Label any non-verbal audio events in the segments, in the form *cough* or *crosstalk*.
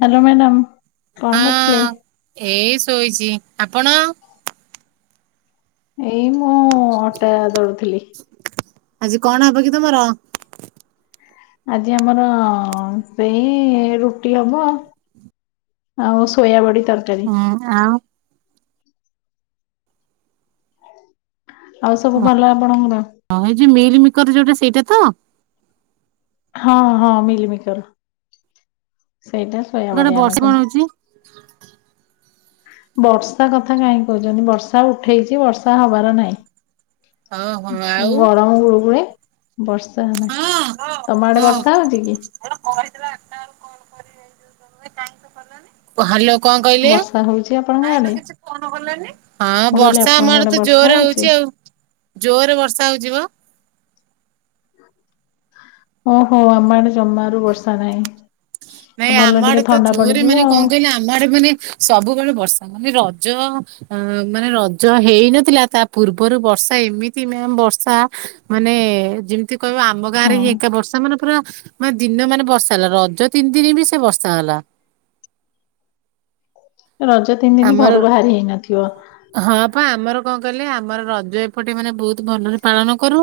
Hello madam କଣ କରୁଥିଲେ? ହଁ ଏଇ ଶୋଇଚି ଆପଣ? ଏଇ ମୁଁ ଅଟା ଦଳୁଥିଲି। ଆଜି କଣ ହବ କି ତମର? ଆଜି ଆମର ସେଇ ରୁଟି ହବ। ଆଉ ସୋୟାବଡ଼ି ତରକାରୀ। ହୁଁ ଆଉ? ଆଉ ସବୁ ଭଲ ଆପଣଙ୍କର? ହଁ ଏଇ ଯୋ ମିଲ୍ ମିକର ଯୋଉଟା ସେଇଟା ତ? ହଁ ହଁ ମିିଲ ମିକର ସେଇଟା ଆମ ଆଡ଼େ ସୋୟାବଡି ଆମେ ବର୍ଷ କହୁ। କଣ ହଉଛି। ବର୍ଷା କଥା କାହିଁ କହୁଚ଼ନ୍ତି ବର୍ଷା ଉଠେଇଚି ବର୍ଷା ହବାର ନାହିଁ। ଓହୋ ଉଁ ଆଉ ଗରମ ଗୁଳୁ ଗୁଳି ବର୍ଷା ନାହିଁ ତମ ଆଡେ ବର୍ଷା ହଉଚି କି? ଜଣେ କହିଥିଲା ଆଟା ବେଳୁ କଲ୍ କରିବେ ଏଇଯଉ ଦେମି କାଇଁ ତ କଲାନି? ହାଲୋ କଁ କହିଲେ? ବର୍ଷା ହଉଛି ଆପଣଙ୍କ କାଇଁ ତ ଆଡେ? କିଛି ଫୋନ୍‌ କଲେନି ହଁ ମୁଁ କହିଲି ବର୍ଷା ଆମ ଆପଣଙ୍କ ଆଡେ ତ ବର୍ଷା ଜୋରେ ହଉଛି ଆଉ। ଜୋରେ ବର୍ଷା ହଉଛି ବ ଓହୋ ଆମ ଆଡେ ଜମାରୁ ବର୍ଷା ନାହିଁ। ନାଇଁ ଭଲ ଆମ ଟିକେ ଆଡେ ତ ଥଣ୍ଡା ଜୋରେ ପଡିଯିବ ମାନେ କଅଁ ଆଉ କହିଲେ ଆ ଆମ ଆଡେ ମାନେ ସବୁବେଳେ ବର୍ଷା ମାନେ ରଜ ଅ ମାନେ ରଜ ହେଇନଥିଲା ତା ପୂର୍ବରୁ ବର୍ଷା ଏମିତି ମ୍ୟାମ ବର୍ଷା ମାନେ ଯେମିତି କହିବ ଆମ ଗାଁରେ ହିଁ ଏକା ବର୍ଷା ମାନେ ପୁରା ମାନେ ଦିନ ମାନେ ବର୍ଷା ହେଲା ରଜ ତିନି ଦିନ ବି ସେ ବର୍ଷା ହେଲା ରଜ ତିନି ଦିନି ଘରୁ ବାହାରି ହେଇନଥିବ? ହଁପା ଆମର କଣ କହିଲେ ଆମର ରଜ ଏପଟେ ମାନେ ବହୁତ୍ ଭଲରେ ପାଳନ କରୁ।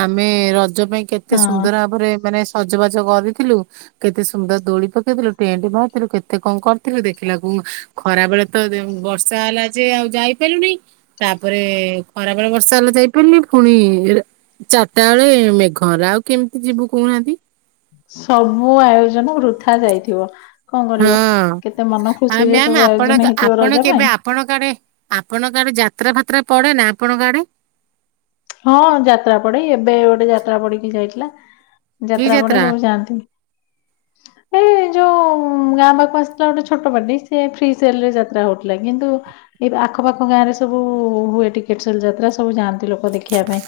ଆମେ ରଜ ପାଇଁ କେତେ ହଁ ସୁନ୍ଦର ଭାବରେ ମାନେ ସଜବାଜ କରିଥିଲୁ। କେତେ ସୁନ୍ଦର ଦୋଳି ପକେଇଥିଲୁ ଟେଣ୍ଟ ମାରିରିଥିଲୁ କେତେ କଣ କରିଥିଲୁ ଦେଖିଲାକୁ ଖରା ବେଳେ ତ ଦେ ବର୍ଷା ହେଲା ଯେ ଆଉ ଯାଇ ପାଇଲୁ ନେଇ। ତା ପରେ ଖରା ବେଳେ ବର୍ଷା ହେଲା ଯାଇ ପାରିଲୁ ନେଇ ଫୁଣି ରା ଚାରିଟା ବେଳେ ମେଘ ହେଲା ଆଉ କେମିତି ଯିବୁ କହୁ ନାହାଁନ୍ତି? ସବୁ ଆୟୋଜନ ବୃଥା ଯାଇଥିବ? କଣ ହଁ। କରିବ କେତେ ମନ ଆଉ ଖୁସି ରେ ମ୍ୟାାମ ସବୁ ଆପଣ ଆୟୋଜନ ହେଇଥିବ ଆପଣ ରଜ କେବେ ପାଇଁ ଆପଣଙ୍କ ଆଡେ ଆପଣଙ୍କ ଆଡେ ଯାତ୍ରା ଫାତ୍ରା ପଡେ ନାଁ ଆପଣଙ୍କ ଆଡେ? ହଁ ଯାତ୍ରା ପଡେ ଏବେ ଗୋଟେ ଯାତ୍ରା ପଡିକି ଯାଇଥିଲା ଯାତ୍ରା ପଡ଼େସବୁ ଯାଆନ୍ତିି *inaudible* ଏଇ ଯୋଉ ଗାଁ ପାଖକୁ ଆସିଥିଲା ଗୋଟେ ଛୋଟ ପାଟି ସେ ଫ୍ରି ସେଲ ରେ ଯାତ୍ରା କରୁଥିଲା କିନ୍ତୁ ଏଇ ଆଖପାଖ ଗାଁ ରେ ସବୁ ହୁଏ ଟିକେଟ ସଲ ଯାତ୍ରା ସବୁ ଯାଆନ୍ତି ଲୋକ ଦେଖିବା ପାଇଁ।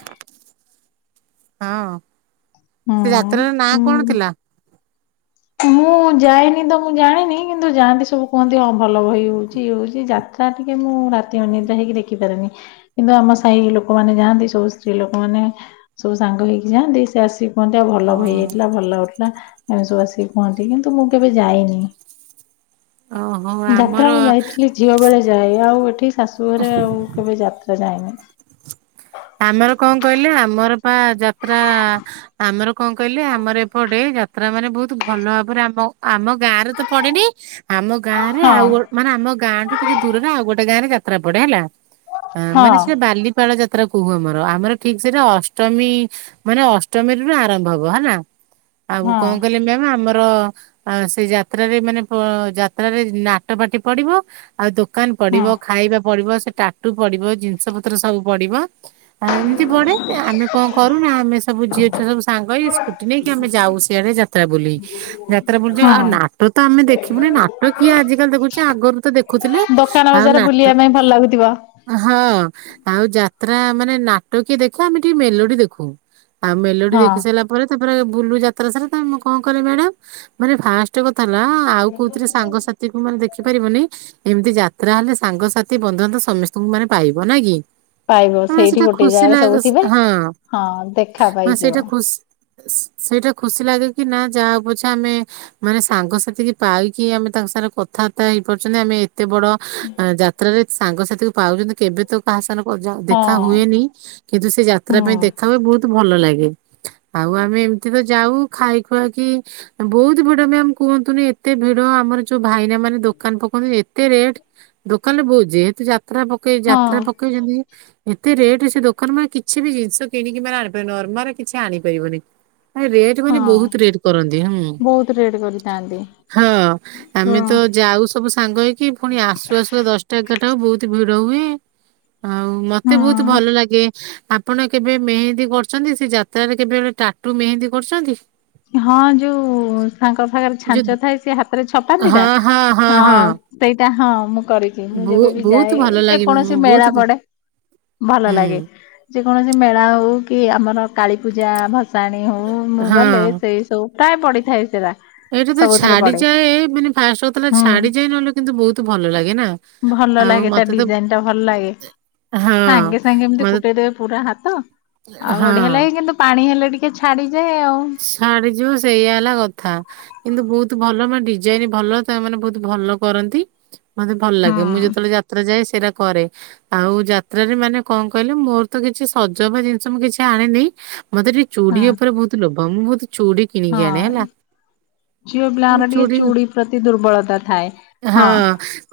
ହଁ ସେ ଯାତ୍ରାର ନାଁ ହୁଁ କଣ ହୁଁ ଥିଲା? ମୁଁ ଯାଏନି ତ ମୁଁ ଜାଣିନି କିନ୍ତୁ ଯାଆନ୍ତି ସବୁ କୁହନ୍ତି ହଁ ଭଲ ବହି ହଉଛି ଇଏ ହଉଛି ଯାତ ତା ଟିକେ ମୁଁ ରାତି ଅନିଦ୍ରା ହେଇକି ଦେଖିପାରେନି। କିନ୍ତୁ ଆମ ସାହି ଲୋକମାନେ ଯାଆନ୍ତି ସବୁ ସ୍ତ୍ରୀ ଲୋକ ମାନେ ସବୁ ସାଙ୍ଗ ହେଇକି ଯାଆନ୍ତି ସେ ଆସି କୁହନ୍ତି ଆଉ ଭଲ ବହି ହେଇଥିଲା ଭଲ ଲାଗୁଥିଲା ଏମିତି ସବୁ ଆସିକି କୁହନ୍ତି କିନ୍ତୁ ମୁଁ କେବେ ଯାଇନି। ଓହୋ ଯାତ୍ରା ଆମର ମୁଁ ଯାଇଥିଲି ଝିଅ ବେଳେ ଯାଏ, ଆଉ ଏଠି ଶାଶୁ ଘରେ ଆଉ କେବେ ଯାତ୍ରା ଯାଏନି। ଆମର କଅଁ କହିଲେ ଆମର ପା ଯାତ୍ରା ଆମର କଣ କହିଲେ ଆମର ଏପଟେ ଯାତ୍ରା ମାନେ ବହୁତ ଭଲ ଭାବରେ ଆମ ଆମ ଗାଁ ରେ ତ ପଡେନି, ଆମ ଗାଁ ରେ ହଁ ଆଉ ମାନେ ଆମ ଗାଁଠୁ ଟିକେ ଦୂରରେ ଆଉ ଗୋଟେ ଗାଁରେ ଯାତ୍ରା ପଡେ ହେଲା, ହଁ ମାନେ ସେ ବାଲିପାଳ ଯାତ୍ରା ଯାତ୍ରା କହୁ ଆମର, ଆମର ଠିକ୍ ସେଟା ଅଷ୍ଟମୀ ମାନେ ଅଷ୍ଟମୀରୁ ବି ଆରମ୍ଭ ହବ, ହେଲା, ଆଉ ହଁ କଣ କଲେ ମାମ ଆମର ତ ସେଯାତ୍ରାରେ ମାନେ ଯାତ୍ରାରେ ନାଟ ପାଟି ପଡିବ ଆଉ ଦୋକାନ ପଡିବ, ହଁ ଖାଇବା ପଡିବ, ସେ ଟାଟୁ ପଡିବ, ଜିନିଷ ପତ୍ର ସବୁ ପଡିବ ଆଉ ଏମିତି ପଡ଼େ, ଆମେ କଣ କରୁନା ଆମେ ସବୁ ଝିଅ ଛୁଆ ସବୁ ସାଙ୍ଗ ଇ ସ୍କୁଟି ନେଇକି ଆମେ ଯାଉ ସିଆଡେ ଯା ଯାତ୍ରା ବୁଲି, ଯାତ୍ରା ବୁଲି ଯ ହଁ ଆଉ ନାଟ ତ ଆମେ ଦେଖିବୁନି ନାଟ କିଏ ଆଜିକାଲି ଦେଖିଚି ଆଗରୁ ତ ଦେଖ ଦେଖୁଥିଲେ ଦୋକାନ ଆଉ ବଜାର ନାଟ ବୁଲିବା ପାଇଁ ଭଲ ଲାଗୁଥିବ। ହଁ ଆଉ ଯାତ୍ରା ମାନେ ନାଟ କିଏ ଦେଖୁ, ଆମେ ଟିକେ ମେଲୋଡି ଦେଖୁ ଆଉ ମେଲୋଡି ହଁ ଦେଖି ସାରିଲା ପରେ, ତାପରେ ବୁଲୁ ଯାତ୍ରା ସାରା, କଣ କଲେ ମ୍ୟାଡାମ ମାନେ ଫାଷ୍ଟ କଥା ହେଲା ଆଉ କୋଉଥିରେ ସାଙ୍ଗସାଥି ମାନେ ଦେଖିପାରିବନି, ଏମିତି ଯାତ୍ରା ହେଲେ ସାଙ୍ଗସାଥି ବନ୍ଧୁବାନ୍ଧବ ସମସ୍ତଙ୍କୁ ମାନେ ପାଇବ ନାଇ କି? ପାଇବ ହଁ ସେଇଠି ସେଇଟା ଗୋଟେ ଖୁସି ଜାଗାରେ ସବୁ ଲାଗ ଥିବେ। ସ ଦେଖା ହଁ ପାଇଯିବ ସେଇଟା ଖୁସି। ସେଇଟା ଖୁସି ଲାଗେ କି ନା ଯାହା ହଉପଛେ ଆମେ ମାନେ ସାଙ୍ଗସାଥି କି ପାଇକି ଆମେ ତାଙ୍କ ସାରେ କଥାବାର୍ତ୍ତା ହେଇପାରୁଛନ୍ତି, ଆମେ ଏତେ ବଡ ଯାତ୍ରାରେ ସାଙ୍ଗସାଥି କୁ ପାଉଛନ୍ତି କେବେ ତ କାହା ସାନ ପ ହଁ ଦେଖା ହୁଏନି କିନ୍ତୁ ସେ ହୁଁ ଯାତ୍ରା ପାଇଁ ଦେଖା ହୁଏ ବହୁତ ଭଲ ଲାଗେ। ଆଉ ଆମେ ଏମିତି ତ ଯାଉ। ଖାଇ ଖୁଆ କି? ବହୁତ ଭିଡ ମାମ କୁହନ୍ତୁନି, ଏତେ ଭିଡ ଆମର ଯୋଉ ଭାଇନା ମାନେ ଦୋକାନ ପକାନ୍ତି ଏତେ ରେଟ, ଦୋକାନ ରେ ବୋହୁଛି ଯେହେତୁ ଯାତ୍ରା ପକେଇ ହଁ ଯାତ୍ରା ପ କିଣିବୁ। ଏତେ ରେଟ୍ ସେ ଦୋକାନ ମାନେ କିଛି ବି ଜିନିଷ କିଣିକି ମାନେ ଆଣିପାରିବ ନର୍ମାଲ କିଛି ଆଣିପାରିବନି। ନାଇଁ ରେଟ୍ ମାନେ ହଁ ବହୁତ ରେଟ୍ କରନ୍ତି, ହୁଁ। ବହୁତ ରେଟ୍ କର ହଁ ଆମେ ତ ଯାଉ ସବୁ ସାଙ୍ଗ ହେଇକି, ପୁଣି ଆସୁ ଆସୁ ଦଶଟା ଏଗାରଟା ବହୁତ ଭିଡ ହୁଏ ଆଉ ମ ମତେ ବହୁତ ହୁଁ ଭଲ ଲାଗେ। ଆପଣ କେବେ ମେହେନ୍ଦୀ କରୁଛନ୍ତି, ସେ ଯାତ୍ରାରେ କେବେବି ଟାଟୁ ମେହେନ୍ଦୀ କରୁଛନ୍ତି? ହଁ ଯୋଉ ତାଙ୍କ ପାଖରେ ଯୋଉ ଛାଞ୍ଚ ଥାଏ, ସେ ହାତରେ ଛପାନ୍ତି ନା ହଁ ସେଇଟା ହଁ ମୁଁ କରେ। ଛି ମୁଁ ବହୁ ଯେବେ ବି ବହୁତ ଯାଏ ଭଲ ଯେ ଲାଗେ ଉଁ, କୌଣସି ବହୁତ ମେଳା ଭ- ପଡେ ଭଲ ଲାଗେ। ହୁଁ ଯେକୌଣସି ମେଳା ହଉ କି, ଆମର କାଳୀପୂଜା ଭସାଣି ହଉ ମୁଁ ଗଲେ ହଁ ଏଇ ସବୁ ପ୍ରାୟ ପଢିଥାଏ ସେଇଟା। ଏଇଟା ତ ଛାଡିଯାଏ, ମାନେ ଫାଷ୍ଟ ହଉଥିଲା ହୁଁ ଛାଡି ଯାଏ, ନହଲେ କିନ୍ତୁ ବହୁତ ଭଲ ଲାଗେ ନା ଭଲ ଆଉ ଲାଗେ ତା ମତେ ତ ଡିଜାଇନ ଟା ଭଲ ଲାଗେ। ହଁ ସାଙ୍ଗେ ସାଙ୍ଗେ ଏମିତି ମତେ କୁଟେଇଦବେ ପୁରା ହାତ, ଆଉ ହଁ ବଢିଆ ଲାଗେ, କିନ୍ତୁ ପାଣି ହେଲେ ଟିକେ ଛାଡିଯାଏ ଆଉ। ଛାଡିଯିବ ସେଇଆ ହେଲା କଥା। କିନ୍ତୁ ବହୁତ ଭଲ ବା ଡିଜାଇନ ଭଲ, ତାମାନେ ବହୁତ ଭଲ କରନ୍ତି। ମତେ ଭଲ ଲାଗେ, ମୁଁ ହଁ ଯେତେବେଳେ ଯାତ୍ରା ଯାଏ ସେଇଟା କରେ। ଆଉ ଯାତ୍ରାରେ ମାନେ କଣ କହିଲ? ମୋର ତ କିଛି ସଜବା ଜିନିଷ ମୁଁ କିଛି ଆଣିନି, ମତେ ଟିକେ ହଁ ଚୁଡି ଉପରେ ବହୁତ ଲୋଭ ମୁଁ ବହୁତ ଚୁଡି କିଣିକି ଆଣେ ହେଲା। ହଁ ଝିଅ ମୁଁ ପିଲାଙ୍କର ଟିକେ ଚୁଡ଼ି ଚୁଡି ପ୍ରତି ଦୁର୍ବଳତା ଥାଏ ହଁ।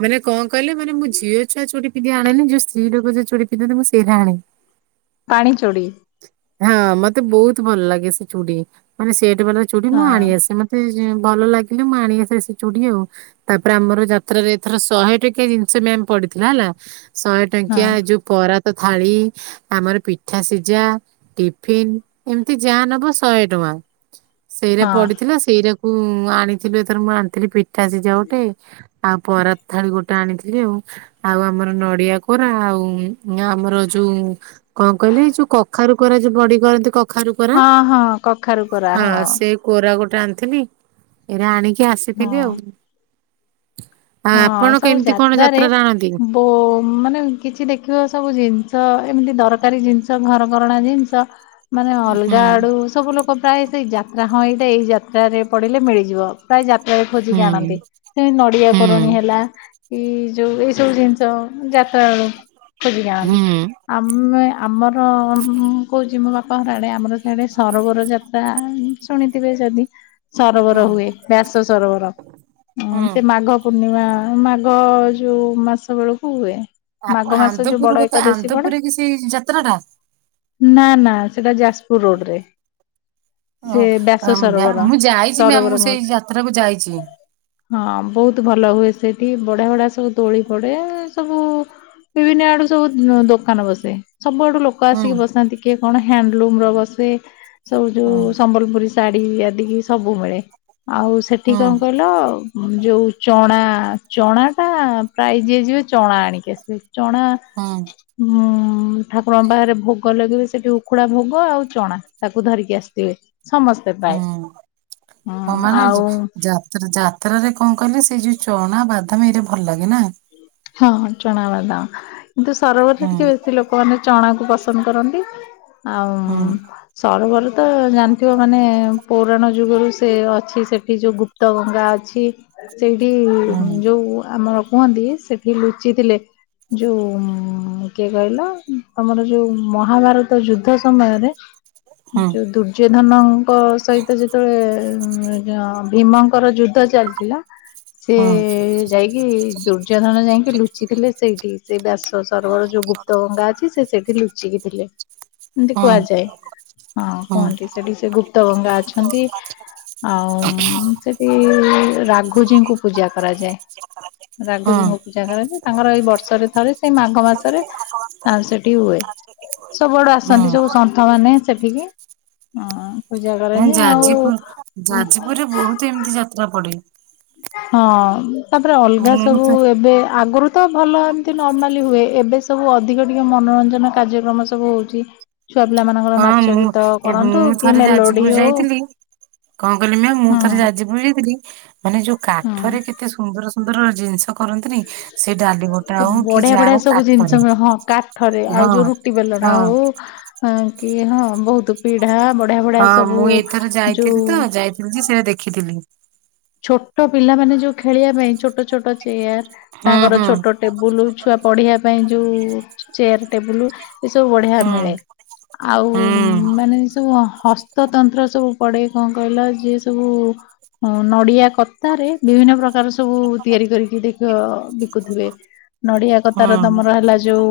ମାନେ କଣ କହିଲେ ମାନେ ମୁ ଝିଅ ଛୁଆ ଚୁଡ଼ି ପିନ୍ଧି ଆଣେନି ଯୋ ସ୍ତ୍ରୀ ଲୋକ ଯଉ ଚୁଡ଼ି ପିଧନ୍ତି ମୁଁ ସେଇଟା ଆଣେ। ପାଣି ଚୁଡି। ହଁ ମତେ ବହୁତ ଭଲ ଲାଗେ ସେ ଚୁଡି ମାନେ ସେଟ ବାଲା ଚୁଡି ମୁଁ ହଁ ଆଣି ଆସେ ମତେ ଭଲ ଲାଗିଲେ ମୁଁ ଆଣିଆସେ ସେ ଚୁଡ଼ି ଆଉ ତାପରେ ଆମର ଯାତ୍ରାରେ ଏଥର ଶହେ ଟଙ୍କିଆ ଜିନିଷ ବି ଆମେ ପଡିଥିଲା ହେଲା ଶହେ ହଁ ଟଙ୍କିଆ ଯୋଉ ପରାତ ଥାଳି ଆମର ପିଠା ସିଝା ଟିଫିିନ ଏମିତି ଯାହା ନବ ଶହେ ଟଙ୍କା ସେଇଟା ହଁ ପଡିଥିଲା ସେଇଟାକୁ ମୁଁ ଆଣିଥିଲୁ ଏଥର ମୁଁ ଆଣିଥିଲି ପିଠ ପିଠା ସିଝା ଗୋଟେ ଆଉ ପରାତ ଥାଳି ଗୋଟେ ଆଣିଥିଲି ଆଉ ଆଉ ଆମର ନଡିଆ କୋରା ଆଉ ଆମର ଯୋଉ କଣ କହିଲେ ଏଇ ଯୋଉ କଖାରୁ କୋରା ଯୋଉ ବଢି କରନ୍ତି କ ହଁ ହଁ। କଖାରୁ କରା ହଁ ସେ କୋରା ଗୋଟେ ଆଣିଥିଲି ଏରା ଆଣିକି ଆସିଥିଲି ହଁ। ଆଉ ଆଉ ହଁ ଆପଣ ସବୁ କେମିତି କଣ ଯାତ୍ରାରେ ଆଣନ୍ତି? ହୁଁ ଓ ମାନେ କିଛି ଦେଖିବ ସବୁ ଜିନିଷ ଏମିତି ଦରକାରୀ ଜିନିଷ ଘରକରଣା ଜିନିଷ ମାନେ ହୁଁ ଅଲଗା ଆଡୁ ସବୁ ଲୋକ ଲୋକ ପ୍ରାୟ ସେଇ ଯାତ୍ରା ହଁ ଏଇଟା ଏଇ ଯାତ୍ରାରେ ପଡିଲେ ମିଳିଯିବ ପ୍ରାୟ ଯା ହୁଁ ଖୋଜିକି ଆଣନ୍ତି ସେ ନଡିଆ ଏ ଯୋଉ ଏଇ ସବୁ ଜିନିଷ ଯାତ୍ରା ବେଳୁ ସେ ବି ଜାନ୍ତି ହୁଁ। ଆମେ ଆମର କହୁଛି ମୋ ବାପା ଘରଆଡ଼େ ଆମର ସେଆଡ଼େ ସରୋବରଯାତ୍ରା ଶୁଣିଥିବେ ଯଦି ହଁ ସରୋବର ହୁଏ ବ୍ୟାସ ସରୋବର ହଁ ସେ ମାଘ ପୂର୍ଣ୍ଣିମା ମାଘ ଯୋଉ ମାସ ବେଳକୁ ହୁଏ। ଆପଣ ମାଘ ମାସ ଯୋଉ ଆନ୍ଦପୁର ବଡ ଗ ତ ଏକାଦଶୀ ପଡେ ଆନ୍ଦପୁରରେ କି ସେଇ ଯାତ୍ରାଟା ନା ନା ସେଟା ଯାଜପୁର ରୋଡରେ ଓ ସେ ବ୍ୟାସ ଆ, ମ୍ୟା- ସରୋବର ମୁଁ ଯାଇଛି ମ୍ୟାମ ସରୋବର ମୁଁ ସେଇ କହନ୍ତି। ଯାତ୍ରାକୁ ଯାଇଛି। ହଁ ବହୁତ ଭଲ ହୁଏ ସେଠି ବଢିଆ ବଢ଼ିଆ ସବୁ ଦୋଳି ପଡେ ସବୁ ବିଭିନ୍ନ ଆଡୁ ସବୁ ଦୋକାନ ବସେ ସବୁଆଡୁ ଲୋ ଲୋକ ହୁଁ ଆସିକି ବସନ୍ତି କିଏ କଣ ହ୍ୟାଣ୍ଡଲୁମର ବସେ ସବୁ ଯୋଉ ହୁଁ ସମ୍ବଲପୁରୀ ଶାଢ଼ୀ ଆଦିକି ସବୁ ମିଳେ ଆଉ ସେଠି ହୁଁ କଣ କହିଲ ଯୋଉ ଚଣା ଚଣାଟା ପ୍ରାୟ ଯିଏ ଯିବେ ଚଣା ଆଣିକି ଆସିବେ ଚଣା ହଁ। ହୁଁ ଠାକୁରଙ୍କ ବାହାରେ ଭୋଗ ଲହେଇବ ସେଠି ଉଖୁଡା ଭୋଗ ଆଉ ଚଣା ତାକୁ ଧରିକି ଆସିଥିବେ। ସମସ୍ତେ ପ୍ରାଏ ହୁଁ ହଁ ଆଉ ଯ ଯାତ୍ରାରେ କଣ କହିଲେ ସେଇ ଯୋଉ ଚଣା ବାଦାମ ଏଇଟା ଭଲ ଲାଗେ ନା? ହଁ ଚଣା ବାଦମ୍ କିନ୍ତୁ ସରୋବରରେ ହୁଁ ଟିକେ ବେଶୀ ଲୋ କମାନେ ଚଣାକୁ ପସନ୍ଦ କରନ୍ତି ଆଉ ହୁଁ ସରୋବର ତ ଜାଣିଥିବ ମାନେ ପୁରାଣ ଯୁଗରୁ ସେ ଅଛି ସେଠି ଯୋଉ ଗୁ ଗୁପ୍ତଗଙ୍ଗା ଅଛି ସେଇଠି ହୁଁ ଯୋଉ ଆମର କୁହନ୍ତି ସେ ସେ ଲୁଚିଥିଲେ। ଯୋଉ କିଏ କହିଲ ତମର ଯୋଉ ମହାଭାରତ ଯୁଦ୍ଧ ସମୟରେ ହୁଁ ଯଉ ଦୁର୍ ର୍ଯ୍ୟଧନଙ୍କ ସହିତ ଯେତେବେଳେ ଭୀମଙ୍କର ଯୁଦ୍ଧ ଚାଲିଥିଲା। ସେ ହୁଁ। ଯାଇକି ଦୁର୍ଯ୍ୟୋଧନ ଯାଇକି ଲୁଚିଥିଲେ ସେଇଠି ସେଇ ବସ ସରବର ଯୋଉ ଗୁପ୍ତ ଗଙ୍ଗା ଅଛି ସେ ସେଠି ଲୁଚିକି ଥିଲେ। ଏମିତି ହଁ କୁହାଯାଏ ହଁ କୁହନ୍ତି ସେଠି ସେ ଗୁପ୍ତ ଗଙ୍ଗା ଅଛନ୍ତି। ଆଁ ସେଠି ରାଘୁଜୀଙ୍କୁ ପୂଜା କରାଯାଏ। ହଁ ରାଘୁଜୀଙ୍କୁ। ପୂଜା କରାଯାଏ ତାଙ୍କର ଏଇ ବର୍ଷରେ ଥରେ ସେଇ ମାଘ ମାସରେ ତାର ସେଠି ହୁଏ। ସବୁଆଡୁ ଆସନ୍ତି ସବୁ ହଁ ସନ୍ଥ ମାନେ ସେଠିକି ହ ନ ଯାଜିପୁର ଯାଜପୁରରେ ବହୁତ ଏମିତି ଯାତ୍ରା ପଡେ। ହଁ ତାପରେ ଅଲଗା ମୁଁ ସବୁ ଥ- ଏବେ ଆଗରୁ ତ ଭଲ ଏମତି ନର୍ମାଲି ହୁଏ ଏବେ ସବୁ ଅଧିକ ଟିକେ ମନୋରଞ୍ଜନ କାର୍ଯ୍ୟକ୍ରମ ସବୁ ହଉଛି। ଛୁଆ ପିଲା ମାନଙ୍କର ହଁ ନାଚ ମୁଁ ଗୀତ ଏ- କରନ୍ତୁ ମୁଁ କି ଥରେ ମେଲୋଡି ଯାଜପୁର ହଉ। ଯାଇଥିଲି କଣ କହିଲି ମ୍ୟାମ୍ ମୁଁ ହୁଁ ଥରେ ଯାଯୁପୁର ଯାଇଥିଲି ମାନେ ଯୋଉ କାଠରେ ହୁଁ କେତେ ସୁନ୍ଦର ସୁନ୍ଦର ଜିନିଷ କରନ୍ତିନି ସେ ଡାଲି ଘୋଟା ହଉ କି ବଢିଆ ଯାହା ବଢିଆ ହଉ ସବୁ କାଠରେ ହଁ। ଟି ବେଲଡ଼ା ହଁ ହଉ ଅ କି ହଁ ବହୁତ ପିଢା ବଟ ହଁ ମୁଁ ଏଇଥର ଯାଇଥିଲି ତ ଯାଇଥିଲି କି ସେରା ଦେଖିଥିଲି। ଛୋଟ ପିଲାମାନେ ଯୋଉ ଖେଳିବା ପାଇଁ ଛୋଟ ଛୋଟ ଚେୟାର ହୁଁ ତାଙ୍କର ହୁଁ ଛୋଟ ଟେବୁଲ ଛୁଆ ପଢିବା ପାଇଁ ଯୋଉ ଚେୟାର ଟେବୁଲ ଏ ସବୁ ବଢିଆ ମିଳେ। ହୁଁ। ଆଉ ହୁଁ ମାନେ ସବୁ ହସ୍ତତନ୍ତ୍ର ସବୁ ପଡେ କଣ କହିଲ ଯିଏ ସବୁ ନଡ଼ିଆ କତାରେ ବିଭିନ୍ନ ପ୍ରକାର ସବୁ ତିଆରି କରିକି ଦେଖିବ ବିକୁଥିବେ। ନଡିଆ କତାର ହୁଁ ତମର ହେଲା ଯୋଉ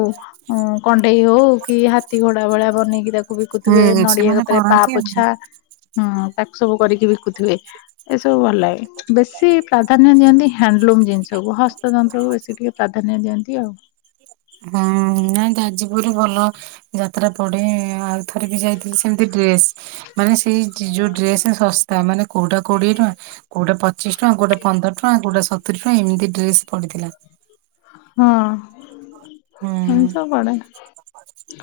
କଣ୍ଢେଇ ହଉ କି ହାତୀ ଘୋଡା ଭଳିଆ ବନେଇକି ତାକୁ ତାକୁ ବିକୁଥିବେ ହୁଁ ନଡିଆ ସେମାନେ କତା ରେ ପା କରନ୍ତି ଆଉ। ପୋଛା ହୁଁ ତାକୁ ସବୁ କରିକି ବିକୁଥିବେ। ଏସବୁ ଭଲ ଲାଗେ ବେଶୀ ପ୍ରାଧାନ୍ୟ ଦିଅନ୍ତି ହ୍ୟାଣ୍ଡଲୁମ୍ ଜିନିଷକୁୁ ହସ୍ତ ତନ୍ତ୍ର କୁ ବେଶୀ ଟିକେ ପ୍ରାଧାନ୍ୟ ଦିଅନ୍ତି ଆଉ। ହଁ। ନା ଯାଜପୁରରେ ଭଲ ଯାତ୍ରା ପଡେ ଆଉ ଥରେ ବି ଯାଇଥିଲି ସେମିତି ଡ୍ରେସ୍ ମାନେ ସେଇ ଯୋଉ ଡ୍ରେସ ଶସ୍ ତା ମାନେ କୋଉଟା କୋଡିଏ ଟଙ୍କା। କୋଉଟା ପଚିଶ ଟଙ୍କା, କୋଉଟା ପନ୍ଦର ଟଙ୍କା, କୋଉଟା ସତୁରି ଟଙ୍କା ଏମିତି ତ୍ରେସ ପଡିଥିଲା। ହଁ ଏମିତି ହୁଁ। ସବୁ ପଡେ।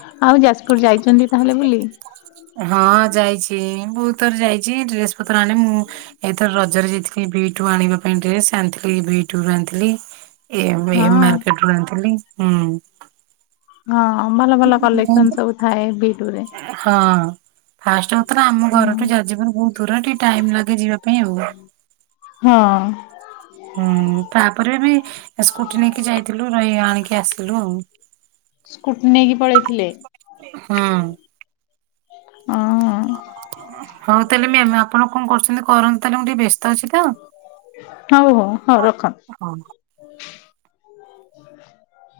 ଆଉ ଯାଜପୁର ଯାଇଛନ୍ତି ତାହେଲେ ବୁଲି? ହଁ ଯାଇଛି ବହୁତ ଥର ଯାଇଛି ଡ୍ରେସ ପତ୍ର ଆଣେ ମୁଁ ଏଥର ରଜରେ ଯାଇଥିଲି ବି ଟୁ ଆଣିବା ପାଇଁ ଡେସ ଆଣିଥିଲି ବି ଟୁୁ ରୁ ଆଣିଥିଲି। ଏ ଏମ୍ ହଁ ମାର୍କେଟ ରୁ ଆଣିଥିଲି। ହୁଁ। ହଁ ଭଲ ଭଲ କଲେକ୍ସନ ସବୁ ଥାଏ ବି ଟୁ ରେ। ହଁ ଫାଷ୍ଟ ହଉଥିଲା ଆମ ହୁଁ। ଘରଠୁ ଯାଜପୁର ବହୁତ ଦୂର ଟିକେ ଟାଇମ ଲାଗେ ଯିବା ପାଇଁ ଆଉ। ହଁ। ହୁଁ, ତାପରେ ବି ସ୍କୁଟି ନେଇକି ଯାଇଥିଲୁ ରହି ଆଣିକି ଆସିଲୁ ଆଉ। ସ୍କୁଟି ନେଇକି ପଳେଇଥିଲେ? ହଁ। ହଁ। ହଉ ତାହେଲେ ମ୍ୟାମ୍, ଆପଣ କଣ କରୁଛନ୍ତି କରନ୍ତୁ ତାହେଲେ ମୁଁ ଟିକେ ବ୍ୟସ୍ତ ଅଛି ତ। ହଉ ହଉ ହଉ ରଖ। ହଁ